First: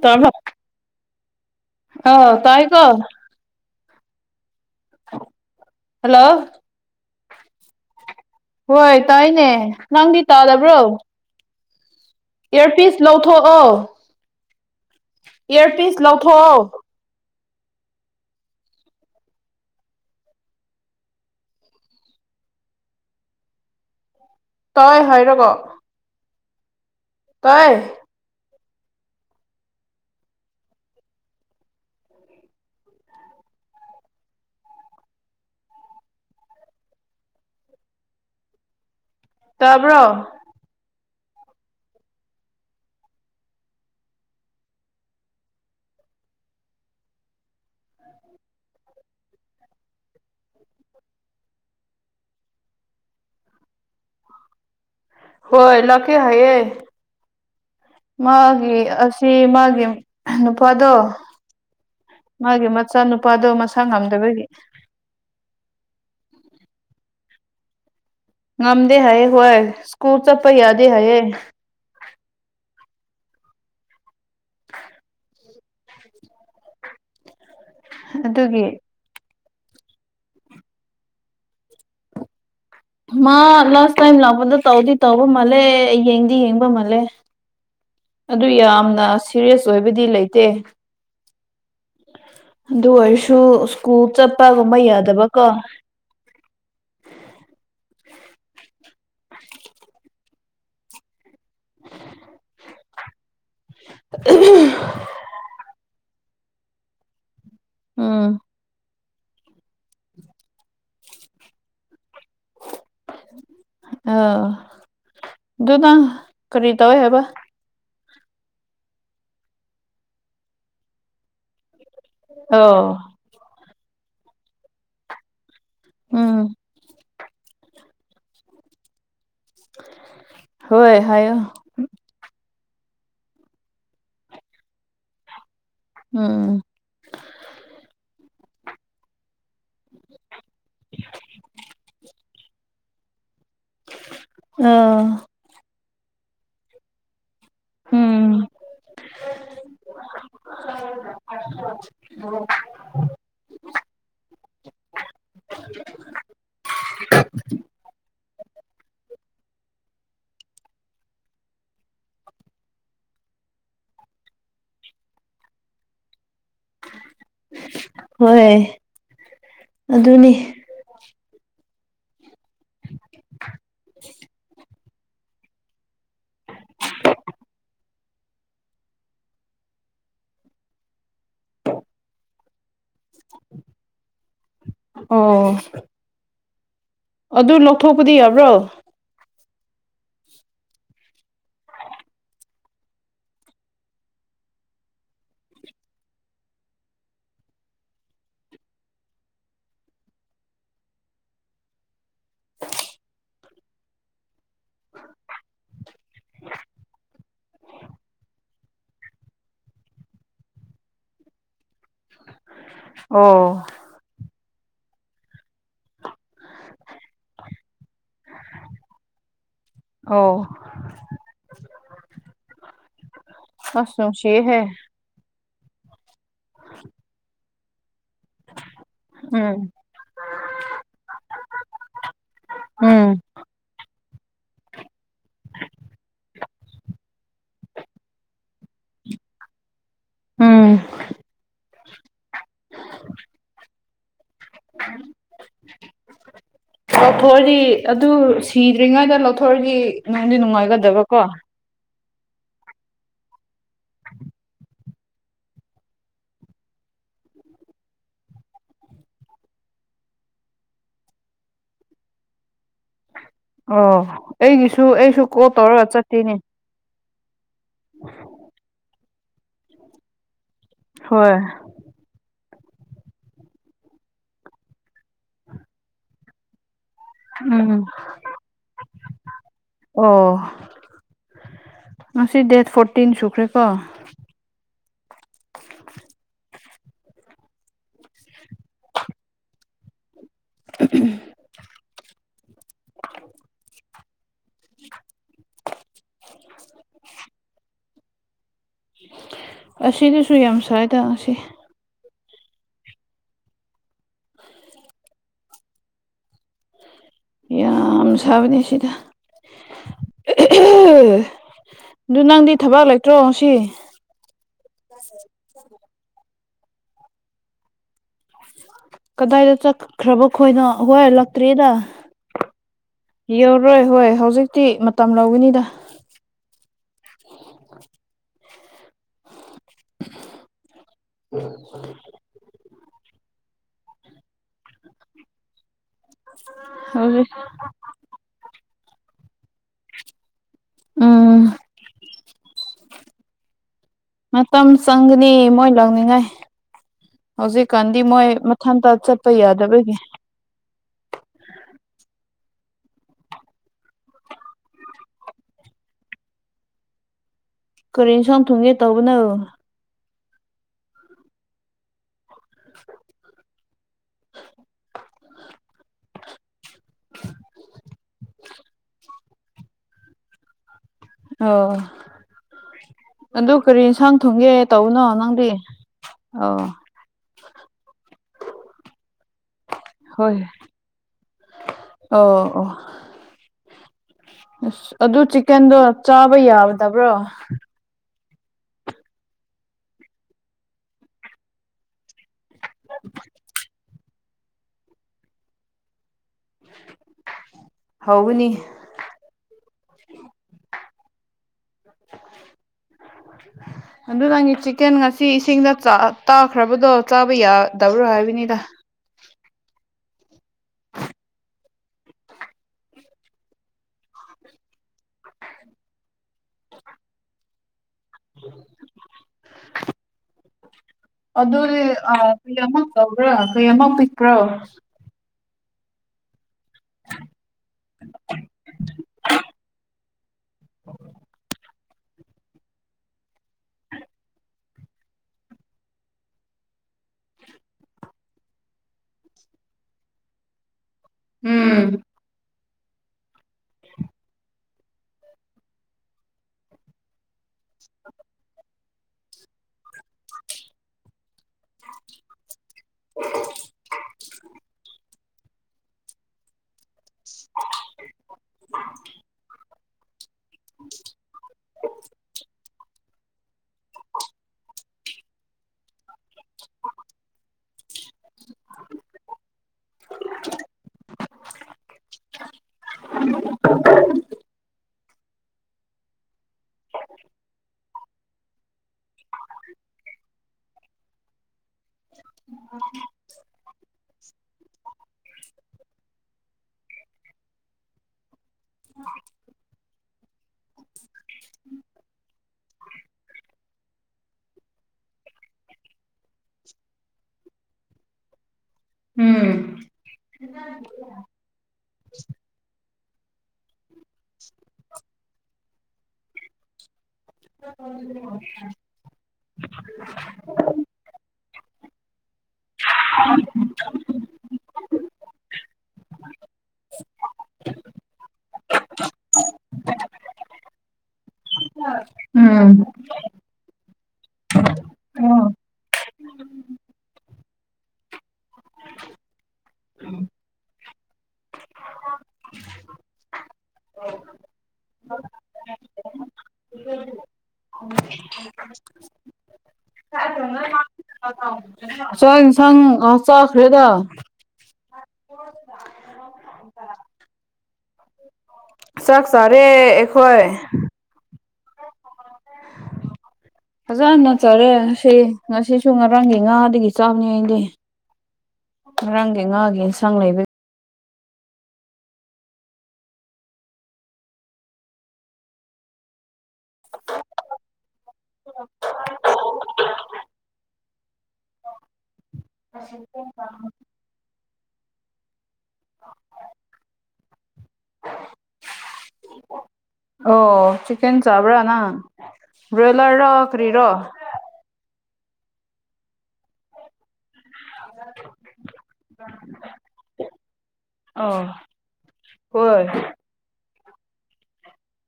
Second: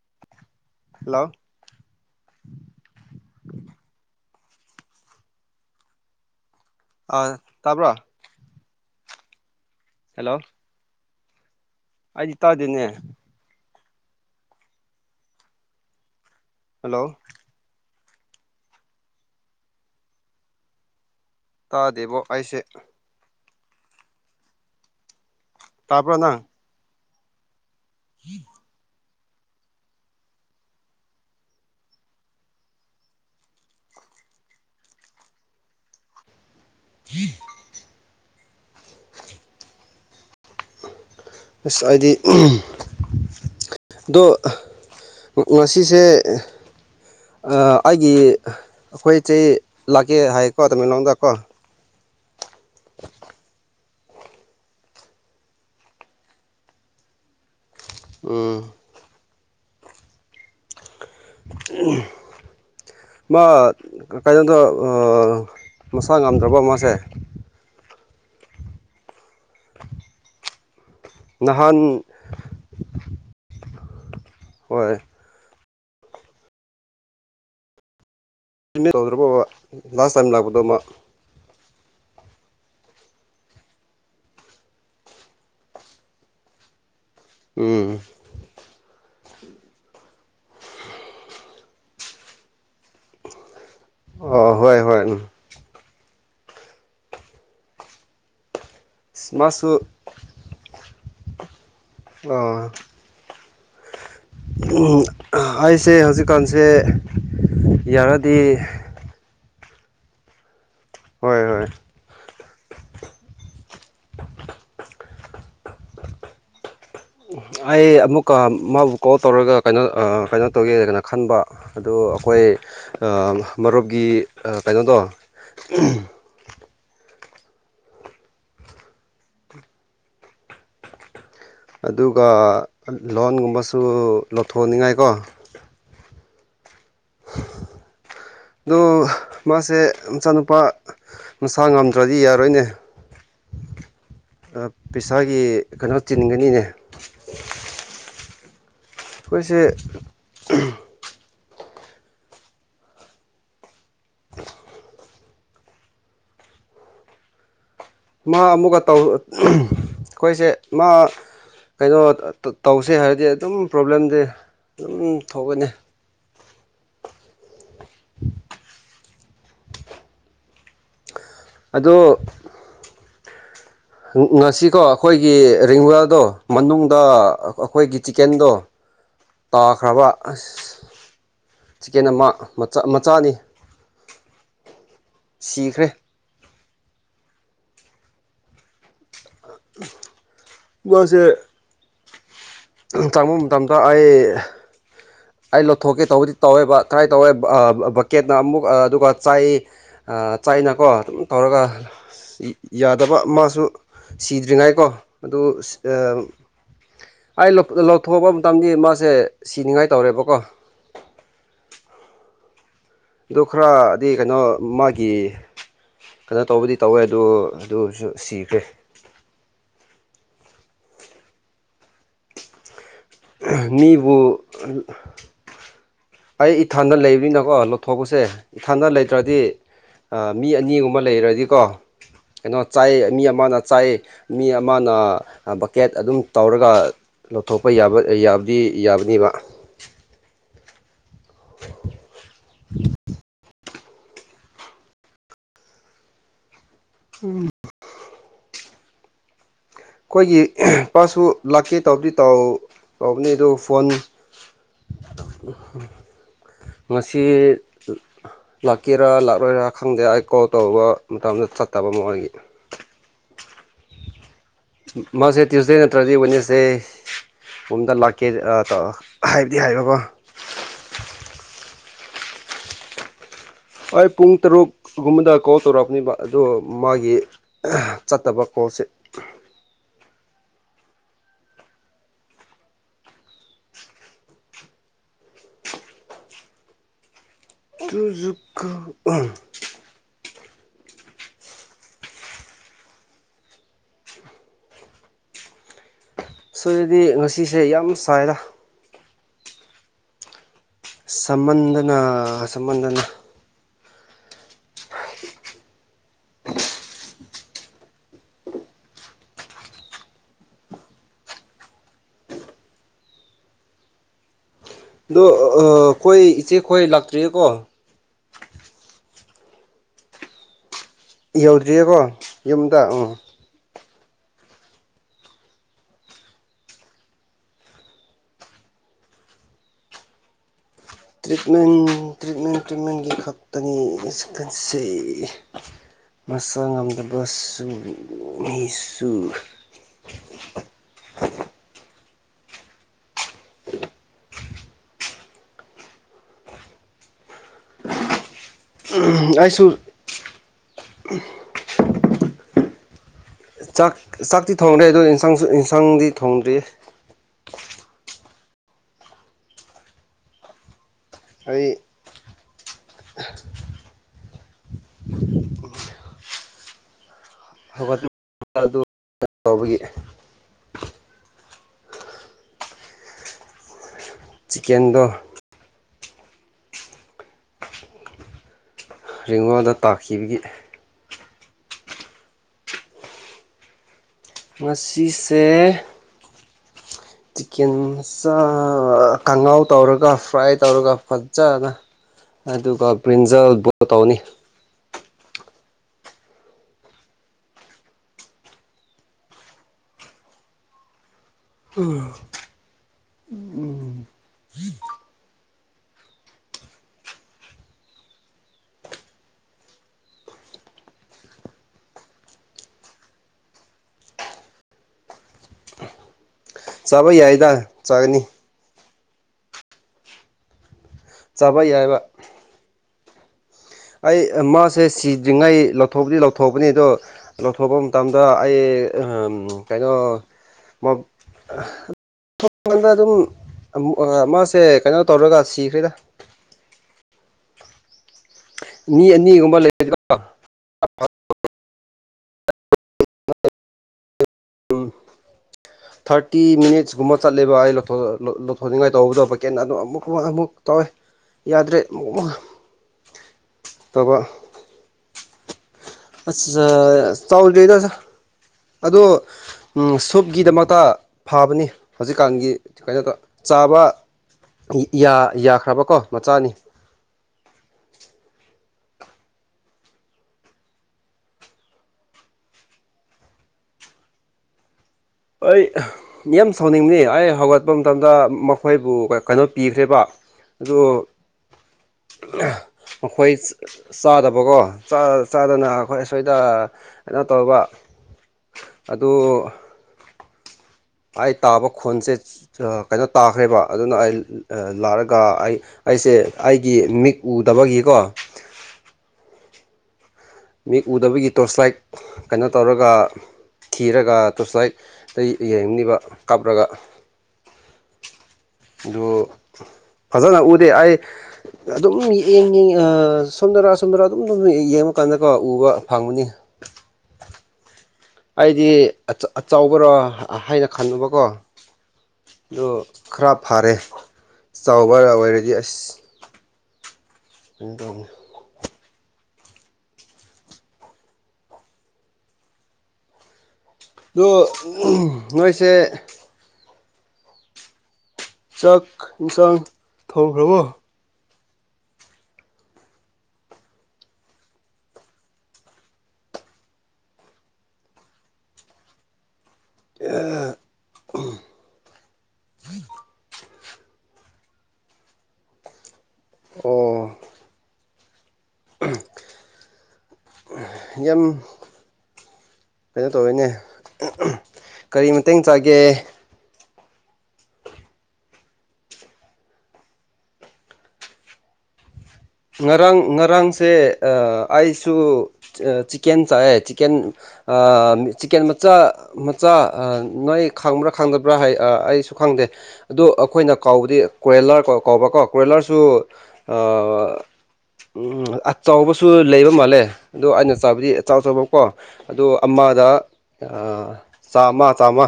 ꯇ ꯍ ꯍꯜꯂꯣ ꯑꯣ ꯇꯥꯏ ꯀꯣ ꯍꯜꯂꯣ ꯑꯥ ꯇꯥꯕ꯭ꯔꯣ ꯍꯣꯏ ꯇꯥꯥꯏꯅꯦ ꯅꯪꯗꯤ ꯍꯜꯂꯣ ꯇꯥꯕ꯭ꯔꯣ ꯑꯩꯗꯤ ꯇꯥꯗꯦꯅꯦ ꯏꯌꯔꯄꯤꯁ ꯂꯧꯊꯣꯛꯑꯣ ꯏꯌꯔꯄꯤꯁ ꯂꯧꯊꯣꯛꯑꯣ ꯍꯜꯂꯣ ꯇꯥꯗꯦꯕꯣ ꯑꯩꯁꯦ ꯇꯣꯏ ꯍꯥꯏꯔꯒ ꯇꯕ꯭ꯔꯣ ꯅꯪ ꯇꯥꯏ [unintelligible] [unintelligible] ꯇꯥꯕ꯭ꯔꯣ ꯏꯁ ꯑꯩꯗꯤ ꯑꯗꯨ ꯉꯁꯤꯁꯦ ꯑꯩꯒꯤ ꯑꯩꯈꯣꯏ ꯆꯩ ꯂꯥꯛꯀꯦ ꯍꯥꯏꯌꯦꯀꯣ ꯇꯃꯦꯡꯂꯣꯡꯗꯀꯣ ꯍꯣꯏ ꯂꯥꯛꯀꯦ ꯍꯥꯏꯌꯦ ꯎꯝ ꯃꯥꯒꯤ ꯑꯁ ꯁꯤ ꯃꯥꯒꯤ ꯅꯨꯄꯥꯗꯣ ꯃꯥꯒꯤ ꯃꯥ ꯃꯆꯥꯅꯨꯄꯥꯗꯣ ꯃꯁꯥ ꯉꯝꯗꯕꯒꯤ ꯀꯩꯅꯣꯗꯣ ꯃꯁꯥ ꯉꯝꯗ꯭ꯔꯕ ꯃꯁꯦ ꯉꯝꯗꯦ ꯍꯥꯏꯌꯦ ꯍꯌꯦ ꯁꯀꯨꯜ ꯆꯠꯄ ꯌꯥꯗꯦ ꯍꯥꯏꯌꯦ [unintelligible] ꯍꯣꯏ [unintelligible] ꯇꯧꯗ꯭ꯔꯕꯕ ꯂꯥꯁ ꯇꯥꯏꯝ ꯂꯥꯛꯄꯗꯣ ꯑꯃ ꯃꯥ ꯂꯥꯁ ꯇꯥꯏꯝ ꯂꯥꯛꯄꯗ ꯇꯧꯗꯤ ꯇꯧꯕ ꯃꯥꯜꯂꯦ ꯌꯦꯡꯗꯤ ꯌꯦꯡꯕ ꯃꯥꯜꯂꯦ ꯎꯝ ꯑꯗꯨ ꯌꯥꯝꯅ ꯁꯤꯔꯤꯌꯁ ꯑꯣꯏꯕꯗꯤ ꯂꯩꯇꯦ ꯑꯗꯨ ꯑꯣꯏꯔꯁꯨ ꯁ꯭ꯀꯨꯜ ꯑꯣ ꯆꯠꯄꯒꯨꯝꯕ ꯍꯣꯏ ꯍꯣꯏ ꯎꯝ ꯌꯥꯗꯕꯀꯣ ꯃꯥꯁꯨ [unintelligible] ꯑꯥ ꯑꯩꯁꯦ ꯍꯧꯖꯤꯛꯀꯥꯟꯁꯦ ꯎꯝ ꯌꯥꯔꯗꯤ ꯍꯣꯏ ꯍꯣꯏ ꯑꯗꯨꯗꯥ ꯀꯔꯤ ꯇꯧꯋꯦ ꯍꯥꯏꯕ ꯑꯩ ꯑꯃꯨꯛꯀ ꯃꯥꯕꯨ ꯀꯣꯜ ꯇꯧꯔꯒ ꯀꯩꯅꯣ ꯀꯩꯅꯣ ꯇꯧꯒꯦꯅ ꯈꯟꯕ ꯑꯣ ꯑꯩꯈꯣꯏ ꯑꯧ ꯃꯔꯨꯞꯀꯤ ꯀꯩꯅꯣꯗꯣ ꯎꯝ ꯍꯣꯏ ꯍꯥꯏꯌꯣ ꯑꯗꯨꯒ ꯂꯣꯟꯒꯨꯝꯕꯁꯨ ꯂꯧꯊꯣꯛꯅꯤꯡꯉꯥꯏꯀꯣ ꯎꯝ [unintelligible] ꯑꯣ ꯃꯥꯁꯦ ꯃꯆꯥꯅꯨꯄꯥ ꯃꯁꯥ ꯉꯝꯗ꯭ꯔꯗꯤ ꯌꯥꯔꯣꯏꯅꯦ ꯑꯥ ꯄꯩꯁꯥꯒꯤ ꯀꯩꯅꯣ ꯇꯤꯟꯒꯅꯤꯅꯦ ꯎꯝ ꯈꯣꯏꯁꯦ [unintelligible] ꯃꯥ ꯑꯃꯨꯛꯒ ꯇꯧ ꯈꯣꯏꯁꯦ ꯃꯥ ꯀꯩꯅꯣ ꯇꯧꯁꯦ ꯍꯥꯏꯔꯗꯤ ꯑꯗꯨꯝ ꯄ꯭ꯔꯣꯕ꯭ꯂꯦꯝꯗꯤ ꯑꯗꯨꯝ ꯊꯣꯛꯀꯅꯤ ꯍꯣꯏ ꯑꯗꯨꯅꯤ ꯑꯗꯣ [unintelligible] ꯉꯁꯤꯀꯣ ꯑꯩꯈꯣꯏꯒꯤ [unintelligible] ꯃꯅꯨꯡꯗ ꯑꯩꯈꯣꯏꯒꯤ ꯆꯤꯀꯦꯟꯗꯣ ꯇꯥꯈ꯭ꯔꯕꯥ ꯆꯤꯀꯦꯟ ꯑꯃ ꯃꯆꯥ ꯃꯆꯥꯅꯤ ꯑꯣ ꯁꯤꯈ꯭ꯔꯦ ꯑꯗꯨ ꯂꯧꯊꯣꯛꯄꯗꯤ ꯌꯥꯕ꯭ꯔꯣ ꯁꯦ ꯆꯪꯕ ꯃꯇꯝꯗ ꯑꯩ ꯑꯩ ꯂꯧꯠꯊꯣꯛꯀꯦ ꯇꯧꯕꯗꯤ ꯇꯧꯋꯦꯕ ꯀ꯭ꯔꯥꯏ ꯇꯧꯋꯦ ꯕꯛꯀꯦꯠꯅ ꯑꯃꯨꯛ ꯑꯗꯨꯒ ꯆꯥꯏ ꯆꯥꯏꯅꯀꯣ ꯑꯗꯨꯝ ꯇꯧꯔꯒ ꯌꯥꯗꯕ ꯃꯥꯁꯨ ꯁꯤ ꯗ꯭ꯔꯤꯉꯥꯏꯀꯣ ꯑꯗꯨ ꯑꯩ ꯂꯧꯊꯣꯛꯄ ꯃꯇꯝꯗꯤ ꯃꯥꯁꯦ ꯁꯤꯅꯤꯉꯥꯏ ꯇꯧꯔꯦꯕꯀꯣ ꯑꯣ ꯑꯗꯨ ꯈꯔꯗꯤ ꯀꯩꯅꯣ ꯃꯥꯒꯤ ꯀꯩꯅꯣ ꯇꯧꯕꯗꯤ ꯇꯧꯋꯦ ꯑꯗꯨ ꯑꯗꯨꯁꯨ ꯁꯤꯈ꯭ꯔꯦ ꯑꯣ ꯑꯁ ꯅꯕꯨ ꯅꯨꯡꯁꯤꯍꯦ ꯑꯩ ꯏꯊꯟꯗ ꯂꯩꯕꯤꯅꯀꯣ ꯍꯜꯂꯣ ꯊꯣꯛꯄꯁꯦ ꯏꯊꯟꯗ ꯂꯩꯇ꯭ꯔꯗꯤ ꯎꯝ ꯃꯤ ꯑꯅꯤꯒꯨꯝꯕ ꯂꯩꯔꯗꯤꯀꯣ ꯀꯩꯅꯣ ꯆꯥꯏ ꯎꯝ ꯃꯤ ꯑꯃꯅ ꯆꯥꯏ ꯃꯤ ꯑꯃꯅ ꯕꯛꯀꯦꯠ ꯑꯗꯨꯝ ꯇꯧꯔꯒ ꯂꯧꯊꯣꯛꯄ ꯌꯥꯕ ꯌꯥꯕꯗꯤ ꯌꯥꯕꯅꯤꯕ ꯎꯝ ꯑꯣ ꯊꯖꯤ ꯑꯗꯨ ꯁꯤꯗ꯭ꯔꯤꯉꯩꯗ ꯂꯧꯊꯣꯔꯒꯤ ꯑꯩꯈꯣꯏꯒꯤ ꯄꯁꯨ ꯂꯥꯛꯀꯦ ꯇꯧꯕꯗꯤ ꯇꯥꯎ ꯇꯥꯎꯕꯅꯤ ꯑꯗꯨ ꯐꯣꯟ ꯃꯁꯤ ꯂꯥꯛꯀꯦꯔꯥ ꯂꯥꯛꯂꯣꯏꯔꯥ ꯈꯪꯗꯦ ꯑꯩ ꯀꯣꯜ ꯇꯧꯔꯨ ꯃꯇꯝꯗ ꯆꯠꯇꯕ ꯑꯃ ꯑꯣꯏꯒꯤ ꯑꯣ ꯑꯩꯒꯤꯁꯨ ꯑꯩꯁꯨ ꯀꯣꯜ ꯇꯧꯔꯒ ꯆꯠꯇꯦꯅꯦ ꯇ ꯄꯣꯝꯗ ꯂꯥꯛꯀꯦ ꯍꯥꯏꯕꯗꯤ ꯍꯥꯏꯕꯒ ꯍꯣꯏ ꯑꯩ ꯄꯨꯡ ꯇꯔꯨꯛꯒꯨꯝꯕꯗ ꯀꯣꯜ ꯇꯧꯔꯛꯑꯄꯅꯦꯕ ꯑꯗꯣ ꯃꯥꯒꯤ ꯎꯝ ꯆꯠꯇꯕ ꯀꯣꯜꯁꯦ ꯑꯣ ꯉꯁꯤ ꯗꯦꯠ ꯐꯣꯔꯇꯤꯟ ꯁꯨꯈ꯭ꯔꯦꯀꯣ ꯇꯖꯨꯛꯀ ꯎ ꯁꯣꯏꯗꯗꯤ ꯉꯁꯤꯁꯦ ꯌꯥꯝ ꯁꯥꯏꯔ ꯑꯁꯤ ꯑꯁꯤꯗꯤꯁꯨꯨ ꯌꯥꯝ ꯁ꯭ꯋꯥꯏꯗ ꯉꯁꯤ ꯁꯃꯟꯗꯅ ꯁꯃꯟꯗꯅ ꯌꯥꯝ ꯁꯥꯕꯅꯦ ꯁꯤꯗ ꯑꯗꯨ ꯅꯪꯗꯤ ꯊꯕꯥꯛ ꯂꯩꯇ꯭ꯔꯣ ꯁꯤ ꯑꯗꯣ ꯑꯩꯈꯣꯏ ꯏꯆꯦ ꯈꯣꯏ ꯂꯥꯛꯇ꯭ꯔꯤꯌꯦ ꯀꯣ ꯀꯗꯥꯏꯗ ꯆꯠꯈ꯭ꯔꯕ ꯈꯣꯏꯅꯣ ꯍꯂꯛꯇ꯭ꯔꯔꯤꯗ ꯌꯧꯗ꯭ꯔꯤꯌꯦꯀꯣ ꯌꯨꯝꯗ ꯎꯝ ꯌꯧꯔꯣꯏ ꯍꯣꯏ ꯍꯧꯖꯤꯛꯇꯤ ꯃꯇꯝ ꯂꯧꯒꯅꯤꯗ ꯇ꯭ꯔꯤꯠꯃꯦꯟ ꯇ꯭ꯔꯤꯠꯃꯦꯟ ꯇ꯭ꯔꯤꯠꯃꯦꯟꯒꯤ ꯈꯛꯇꯅꯤ ꯈꯟꯁ ꯃꯁꯆꯥ ꯍꯧꯖꯤꯛ ꯉꯝꯗꯕꯁꯨ ꯃꯤꯁꯨ ꯎꯝ ꯃꯇꯝ ꯆꯪꯒꯅꯤ ꯃꯣꯏ ꯂꯧꯅꯤꯡꯉꯥꯏ ꯍꯧꯖꯤꯛꯀꯥꯟꯗꯤ ꯃꯣꯏ ꯃꯊꯟꯇ ꯆꯠꯄ ꯑꯩꯁꯨ ꯌꯥꯗꯕꯒꯤ ꯆꯥꯛ ꯆꯥꯛꯇꯤ ꯊꯣꯡꯗ꯭ꯔꯦ ꯑꯗ ꯏꯟꯁꯥꯡꯁꯨ ꯏꯟꯁꯥꯡꯗꯤ ꯊꯣꯡꯗ꯭ꯔꯤ ꯀꯔꯤꯦꯟ ꯁꯣꯝ ꯊꯨꯡꯒꯦ ꯇꯧꯕꯅꯣ ꯑꯩ [inaudible] ꯎ [inaudible] ꯍꯧꯒꯠ ꯑꯗꯨ ꯇꯧꯕꯒꯤ ꯑꯣ ꯑꯗꯨ ꯀꯔꯤ ꯏꯟꯁꯥꯡ ꯊꯣꯡꯒꯦ ꯆꯤꯛꯀꯦꯟꯗꯣ ꯇꯧꯕꯅꯣ ꯅꯪꯗꯤ ꯑꯣ [unintelligible] [inaudible] ꯔꯤꯋꯥꯜꯗ ꯇꯥꯈꯤꯕꯒꯤ ꯍꯣꯏ ꯑꯣ ꯑꯣ [unintelligible] [inaudible] ꯑ ꯑꯗꯨ ꯉꯁꯤꯁꯦ ꯆꯤꯛꯀꯟꯗꯣ ꯆꯥꯕ ꯌꯥꯕ ꯆꯤꯀꯦꯟ ꯈꯉꯥꯎ ꯇꯧꯔꯒ ꯐ꯭ꯔꯥꯏ ꯇꯧꯔꯒ ꯐꯖꯅ ꯑꯗꯨꯒ ꯕ꯭ꯔꯤꯟꯖꯜ ꯇꯧꯅꯤ ꯍꯅꯤ [inaudible] [unintelligible] ꯎꯝ ꯎꯝ [unintelligible] [inaudible] ꯑꯗꯨ ꯅꯪꯒꯤ ꯆꯤꯛꯀꯟ ꯉꯁꯤ ꯏꯁꯤꯡꯗ ꯇꯥꯈ꯭ꯔꯕꯗꯣ ꯆꯥꯕ ꯌꯥꯗꯕ꯭ꯔꯣ ꯍꯥꯏꯕꯅꯤꯗ ꯆꯥꯕ ꯌꯥꯏꯗ ꯆꯥꯒꯅꯤ [unintelligible] ꯆꯥꯕ ꯑꯗꯨꯗꯤ ꯌꯥꯏꯕ ꯑ ꯀꯃꯥꯃꯛ ꯇꯧꯕ꯭ꯔꯥ ꯀꯌꯥꯃꯛ ꯑꯩ ꯄꯤꯛꯄ꯭ꯔꯣ ꯃꯥꯁꯦ [unintelligible] ꯂꯧꯊꯣꯛꯄꯗꯤ ꯂꯧꯊꯣꯛꯄꯅꯤ ꯑꯗꯣ ꯂꯧꯊꯣꯛꯄ ꯃꯇꯝꯗ ꯑꯩ [unintelligible] ꯀꯩꯅꯣ ꯃꯞ [unintelligible] ꯑꯗꯨꯝ ꯃꯥꯁꯦ ꯀꯩꯅꯣ ꯇꯧꯔꯒ ꯁꯤꯈ꯭ꯔꯦꯗ ꯃꯤ ꯑꯅꯤꯒꯨꯝꯕ ꯂꯩ [unintelligible] ꯎꯝ ꯊꯥꯔꯇꯤ ꯃꯤꯅꯤꯠꯁꯀꯨꯝꯕ ꯆꯠꯂꯦꯕ ꯑꯩ ꯂꯧꯊꯣꯛ ꯂꯧꯊꯣꯛꯅꯤꯡꯉꯥꯏ ꯇꯧꯕꯗꯣ ꯀꯦꯟꯗꯣ ꯑꯃꯨꯛ ꯑꯃꯨꯛ ꯇꯧꯋꯦ ꯌꯥꯗ꯭ꯔꯦ ꯑꯃꯨꯛ ꯑꯃꯨꯛ ꯇꯧꯕ ꯑꯁ ꯑ ꯆꯥꯎꯗ꯭ꯔꯤꯗ ꯑꯗꯨ ꯎꯝ ꯁꯨꯞꯀꯤꯗꯃꯛꯇ ꯐꯕꯅꯤ ꯍꯧꯖꯤꯛꯀꯥꯟꯒꯤ ꯀꯩꯅꯣꯗ ꯆꯥꯕ ꯌꯥ ꯌꯥꯈ꯭ꯔꯕꯀꯣ ꯃꯆꯥꯅꯤ [inaudible] [inaudible] ꯑꯩ [unintelligible] ꯌꯥꯝ ꯁꯥꯎꯅꯤꯡꯕꯅꯤ ꯑꯩ ꯍꯧꯒꯠꯄ ꯃꯇꯝꯗ ꯃꯈꯣꯏꯕꯨ ꯀꯩꯅꯣ ꯄꯤꯈ꯭ꯔꯦꯕ ꯑꯗꯨ ꯃꯈꯣꯏ ꯆꯥꯗꯕꯀꯣ ꯆꯥ ꯆꯥꯗꯅ ꯑꯩꯈꯣꯏ ꯑꯁꯣꯏꯗ ꯀꯩꯅꯣ ꯇꯧꯔꯒ ꯑꯗꯨ ꯑꯩ ꯇꯥꯕ ꯈꯨꯟꯁꯦ ꯀꯩꯅꯣ ꯇꯥꯈ꯭ꯔꯦꯕ ꯑꯗꯨꯅ ꯑꯩ ꯂꯥꯛꯔꯒ ꯑꯩ ꯑꯩꯁꯦ ꯑꯩꯒꯤ ꯃꯤꯠ ꯎꯗꯕꯒꯤꯀꯣ ꯎꯝ ꯃꯤꯠ ꯎꯗꯕꯒꯤ ꯇꯣꯔꯁ ꯂꯥꯏꯠ ꯀꯩꯅꯣ ꯇꯧꯔꯒ ꯊꯤꯔꯒ ꯇꯨꯁꯂꯥꯏꯠ ꯑꯩ ꯌꯦꯡꯅꯤꯕ ꯀꯥꯞꯂꯒ [unintelligible] ꯑꯗꯨ ꯐꯖꯅ ꯎꯗꯦ ꯑꯩ ꯑꯗꯨꯝ ꯌꯦꯡꯉꯤ ꯑ ꯁꯣꯝꯗꯔꯥ ꯁꯣꯝꯗꯔꯥ ꯑꯗꯨꯝ ꯑꯗꯨꯝ ꯌꯦꯡꯉꯀꯥꯟꯗꯀꯣ ꯎꯕ ꯐꯪꯕꯅꯤ ꯑꯩꯗꯤ ꯑ ꯑꯆꯧꯕꯔꯣ ꯍꯥꯏꯅ ꯈꯜꯂꯨꯕꯀꯣ [unintelligible] ꯑꯗꯨ ꯈꯔ ꯐꯔꯦ ꯆꯥꯎꯕ ꯑꯣꯏꯔꯗꯤ ꯑꯁ [unintelligible] [unintelligible] [unintelligible] ꯗꯨ [unintelligible] ꯅꯣꯏꯁꯦ [unintelligible] [unintelligible] ꯆꯥꯛ ꯏꯟꯁꯥꯡ ꯊꯣꯡꯈ꯭ꯔꯕꯣ [unintelligible] ꯆꯥꯛ ꯏꯟꯁꯥꯡ ꯑ ꯆꯥꯈ꯭ꯔꯦꯗ ꯆꯥꯛ ꯆꯥꯔꯦ ꯑꯩꯈꯣꯏ ꯐꯖꯥꯅ ꯆꯥꯔꯦ ꯉꯁꯤ ꯉꯁꯤꯁꯨ ꯉꯔꯥꯡꯒꯤ ꯉꯥꯗꯒꯤ ꯑꯣ ꯆꯥꯕꯅꯤ ꯑꯩꯗꯤ ꯉꯔꯥꯡꯒꯤ ꯉꯥꯒꯤ ꯏꯟꯁꯥꯡ ꯂꯩꯕꯩ ꯌꯥꯝ ꯀꯩꯅꯣ ꯇꯧꯔꯤꯅꯦ ꯀꯔꯤ ꯃꯇꯦꯡ ꯆꯥꯒꯦ ꯉꯔꯥꯡ ꯉꯔꯥꯡꯁꯦ ꯑ ꯑꯩꯁꯨ ꯆꯤꯀꯦꯟ ꯆꯥꯏꯌꯦ ꯆꯤꯀꯦꯟ ꯑ ꯆꯤꯀꯦꯟ ꯃꯆꯥ ꯆꯥ ꯑ ꯅꯣꯏ ꯑꯣ ꯈꯪꯕ꯭ꯔꯥ ꯆꯤꯛꯀꯟ ꯈꯪꯗꯕ꯭ꯔꯥ ꯍꯥꯏ ꯆꯥꯕ꯭ꯔꯥ ꯅꯪ ꯑꯩꯁꯨ ꯈꯪꯗꯦ ꯑꯗꯣ ꯕ꯭ꯔꯣꯏꯂꯔꯔꯣ ꯑꯩꯈꯣꯏꯅ ꯀꯔꯤꯔꯣ ꯀꯥꯎꯕꯗꯤ ꯀꯣꯏꯂꯔ ꯀꯣ ꯀꯧꯕ ꯀꯣ ꯀꯣꯏꯂꯔꯁꯨ ꯑ ꯎꯝ ꯑꯆꯧꯕꯁꯨ ꯂꯩꯕ ꯃꯥꯜꯂꯦ ꯑꯗꯣ ꯑꯩꯅ ꯆꯥꯕꯗꯤ ꯑꯆꯥ ꯑꯥꯎ ꯑꯁꯨꯧꯕꯀꯣ ꯑꯗꯣ ꯍꯣꯏ ꯑꯃꯗ ꯆꯥꯃ ꯆꯥꯝꯃ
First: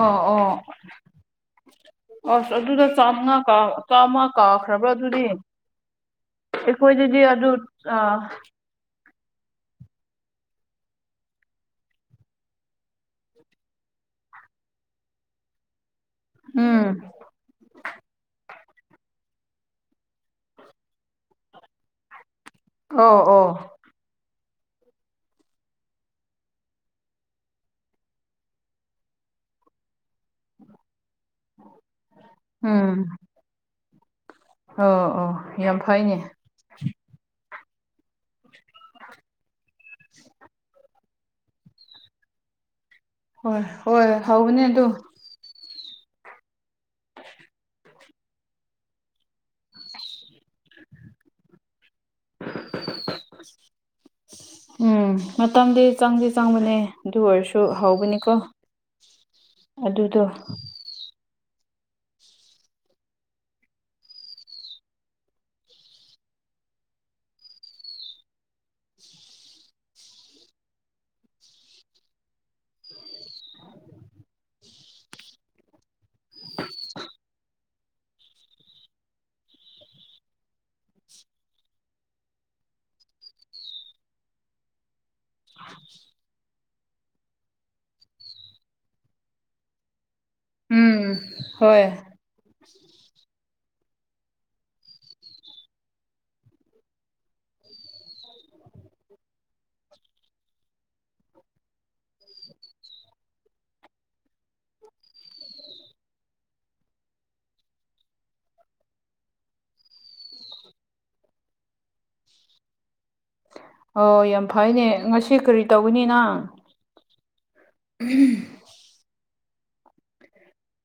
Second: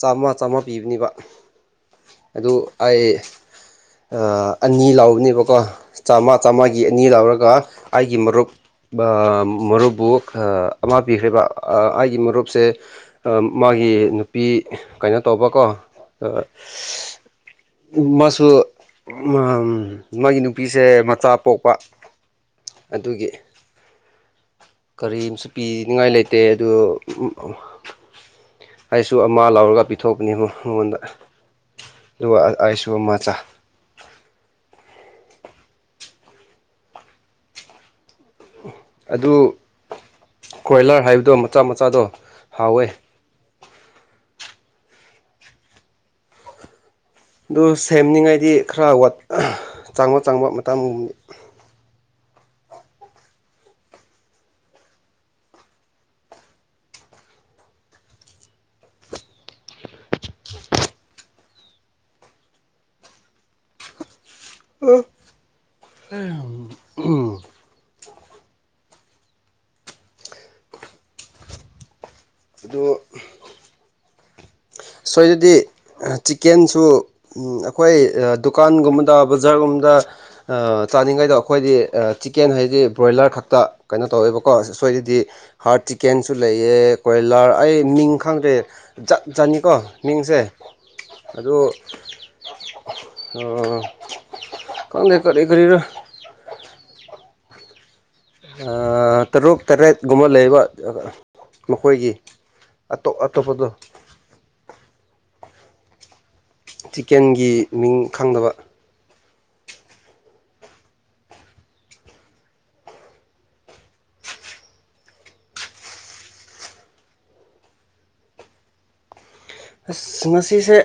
ꯆꯥꯝꯃ ꯆꯥꯝꯃ ꯄꯤꯕꯅꯦꯕ ꯑꯣ ꯑꯗꯨ ꯑꯁ ꯑꯗꯨꯗ ꯑꯩ ꯆꯥꯃꯉꯥ ꯀꯥ ꯆꯥꯝꯃ ꯑꯅꯤ ꯀꯥꯈ꯭ꯔꯕ꯭ꯔꯥ ꯑꯗꯨꯗꯤ ꯂꯥꯎꯕꯅꯦꯕ ꯀꯣ ꯆꯥꯝꯃ ꯆꯥꯝꯃꯥꯒꯤ ꯑꯅꯤ ꯑꯩꯈꯣꯏꯗꯗꯤ ꯑꯗꯨ ꯂꯧꯔꯒ ꯑ ꯑꯩꯒꯤ ꯃꯔꯨꯞ ꯃꯔꯨꯞꯕꯨ ꯑꯃ ꯄꯤꯈ꯭ꯔꯦꯕ ꯑꯩꯒꯤ ꯃꯔꯨꯞꯁꯦ ꯃꯥꯒꯤ ꯅꯨꯄꯤ ꯀꯩꯅꯣ ꯇꯧꯕꯀꯣ ꯑ ꯎꯝ ꯃꯥꯁꯨ ꯃꯥꯒꯤ ꯅꯨꯄꯤꯁꯦ ꯃꯆꯥ ꯄꯣꯛꯄ ꯑꯣ ꯑꯗꯨꯒꯤ ꯑꯣ ꯀꯔꯤꯝꯁꯨ ꯄꯤꯅꯤꯡꯉꯥꯏ ꯂꯩꯇꯦ ꯑꯗꯨ ꯑꯩꯁꯨ ꯑꯃ ꯂꯧꯔꯒ ꯄꯤꯊꯣꯛꯄꯅꯦ ꯃꯉꯣꯟꯗ ꯑꯗꯨꯒ ꯑꯩꯁꯨ ꯎꯝ ꯑꯃ ꯆꯥꯏ ꯑꯣ ꯑꯣ ꯌꯥꯝ ꯐꯩꯅꯦ ꯑꯗꯨ ꯀꯣꯏꯂꯔ ꯍꯥꯏꯕꯗꯣ ꯃꯆꯥ ꯃꯆꯥꯗꯣ ꯍꯥꯎꯋꯦ ꯍꯣꯏ ꯍꯣꯏ ꯍꯥꯎꯕꯅꯦ ꯑꯗꯨ ꯑꯗꯨ ꯁꯦꯝꯅꯤꯡꯉꯥꯏꯗꯤ ꯈꯔ ꯆꯥꯡꯕ ꯆꯥꯡꯕ ꯃꯇꯥꯡꯒꯨꯝ [inaudible] ꯎꯝ ꯃꯇꯝꯗꯤ ꯆꯪꯗꯤ ꯆꯪꯕꯅꯦ ꯑꯗꯨ ꯑꯣꯏꯔꯁꯨ ꯍꯥꯎꯕꯅꯤꯀꯣ ꯑꯗꯨꯗꯣ ꯑꯣ ꯑꯗꯣ ꯁꯣꯏꯗꯗꯤ ꯆꯤꯀꯦꯟꯁꯨ ꯑꯩꯈꯣꯏ ꯗꯨꯀꯥꯟꯒꯨꯝꯕꯗ ꯕꯖꯥꯔꯒꯨꯝꯕꯗ ꯆꯥꯅꯤꯡꯉꯩꯗ ꯑꯩꯈꯣꯏꯗꯤ ꯆꯤꯛꯀꯦꯟ ꯍꯥꯏꯗꯤ ꯕ꯭ꯔꯣꯏꯂꯔ ꯈꯛꯇ ꯀꯩꯅꯣ ꯇꯧꯋꯦꯕꯀꯣ ꯑ ꯁꯣꯏꯗꯗꯤ ꯍꯥꯔꯠ ꯆꯤꯛꯀꯦꯟꯁꯨ ꯂꯩꯑ ꯀꯣꯏꯂꯔ ꯑꯩ ꯃꯤꯡ ꯈꯪꯗ꯭ꯔꯦ ꯖꯠ ꯖꯥꯠꯅꯤ ꯀꯣ ꯃꯤꯡꯁꯦ ꯎꯝ ꯑꯗꯨ ꯍꯣꯏ ꯎꯝ ꯈꯪꯗꯦ ꯀꯔꯤ‌ ꯀꯔꯤꯔ ꯇꯔꯨꯛ ꯇꯔꯦꯠꯀꯨꯝꯕ ꯂꯩꯕ ꯃꯈꯣꯏꯒꯤ ꯑꯇꯣꯞ ꯑꯇꯣꯞꯄꯗꯨ ꯆꯤꯀꯦꯟꯒꯤ ꯃꯤꯡ ꯈꯪꯗꯕ ꯑꯣ ꯌꯥꯝ ꯐꯩꯅꯦ ꯉꯁꯤ ꯀꯔꯤ ꯇꯧꯒꯅꯤ ꯅꯪ ꯑꯁ ꯉꯁꯤꯁꯦ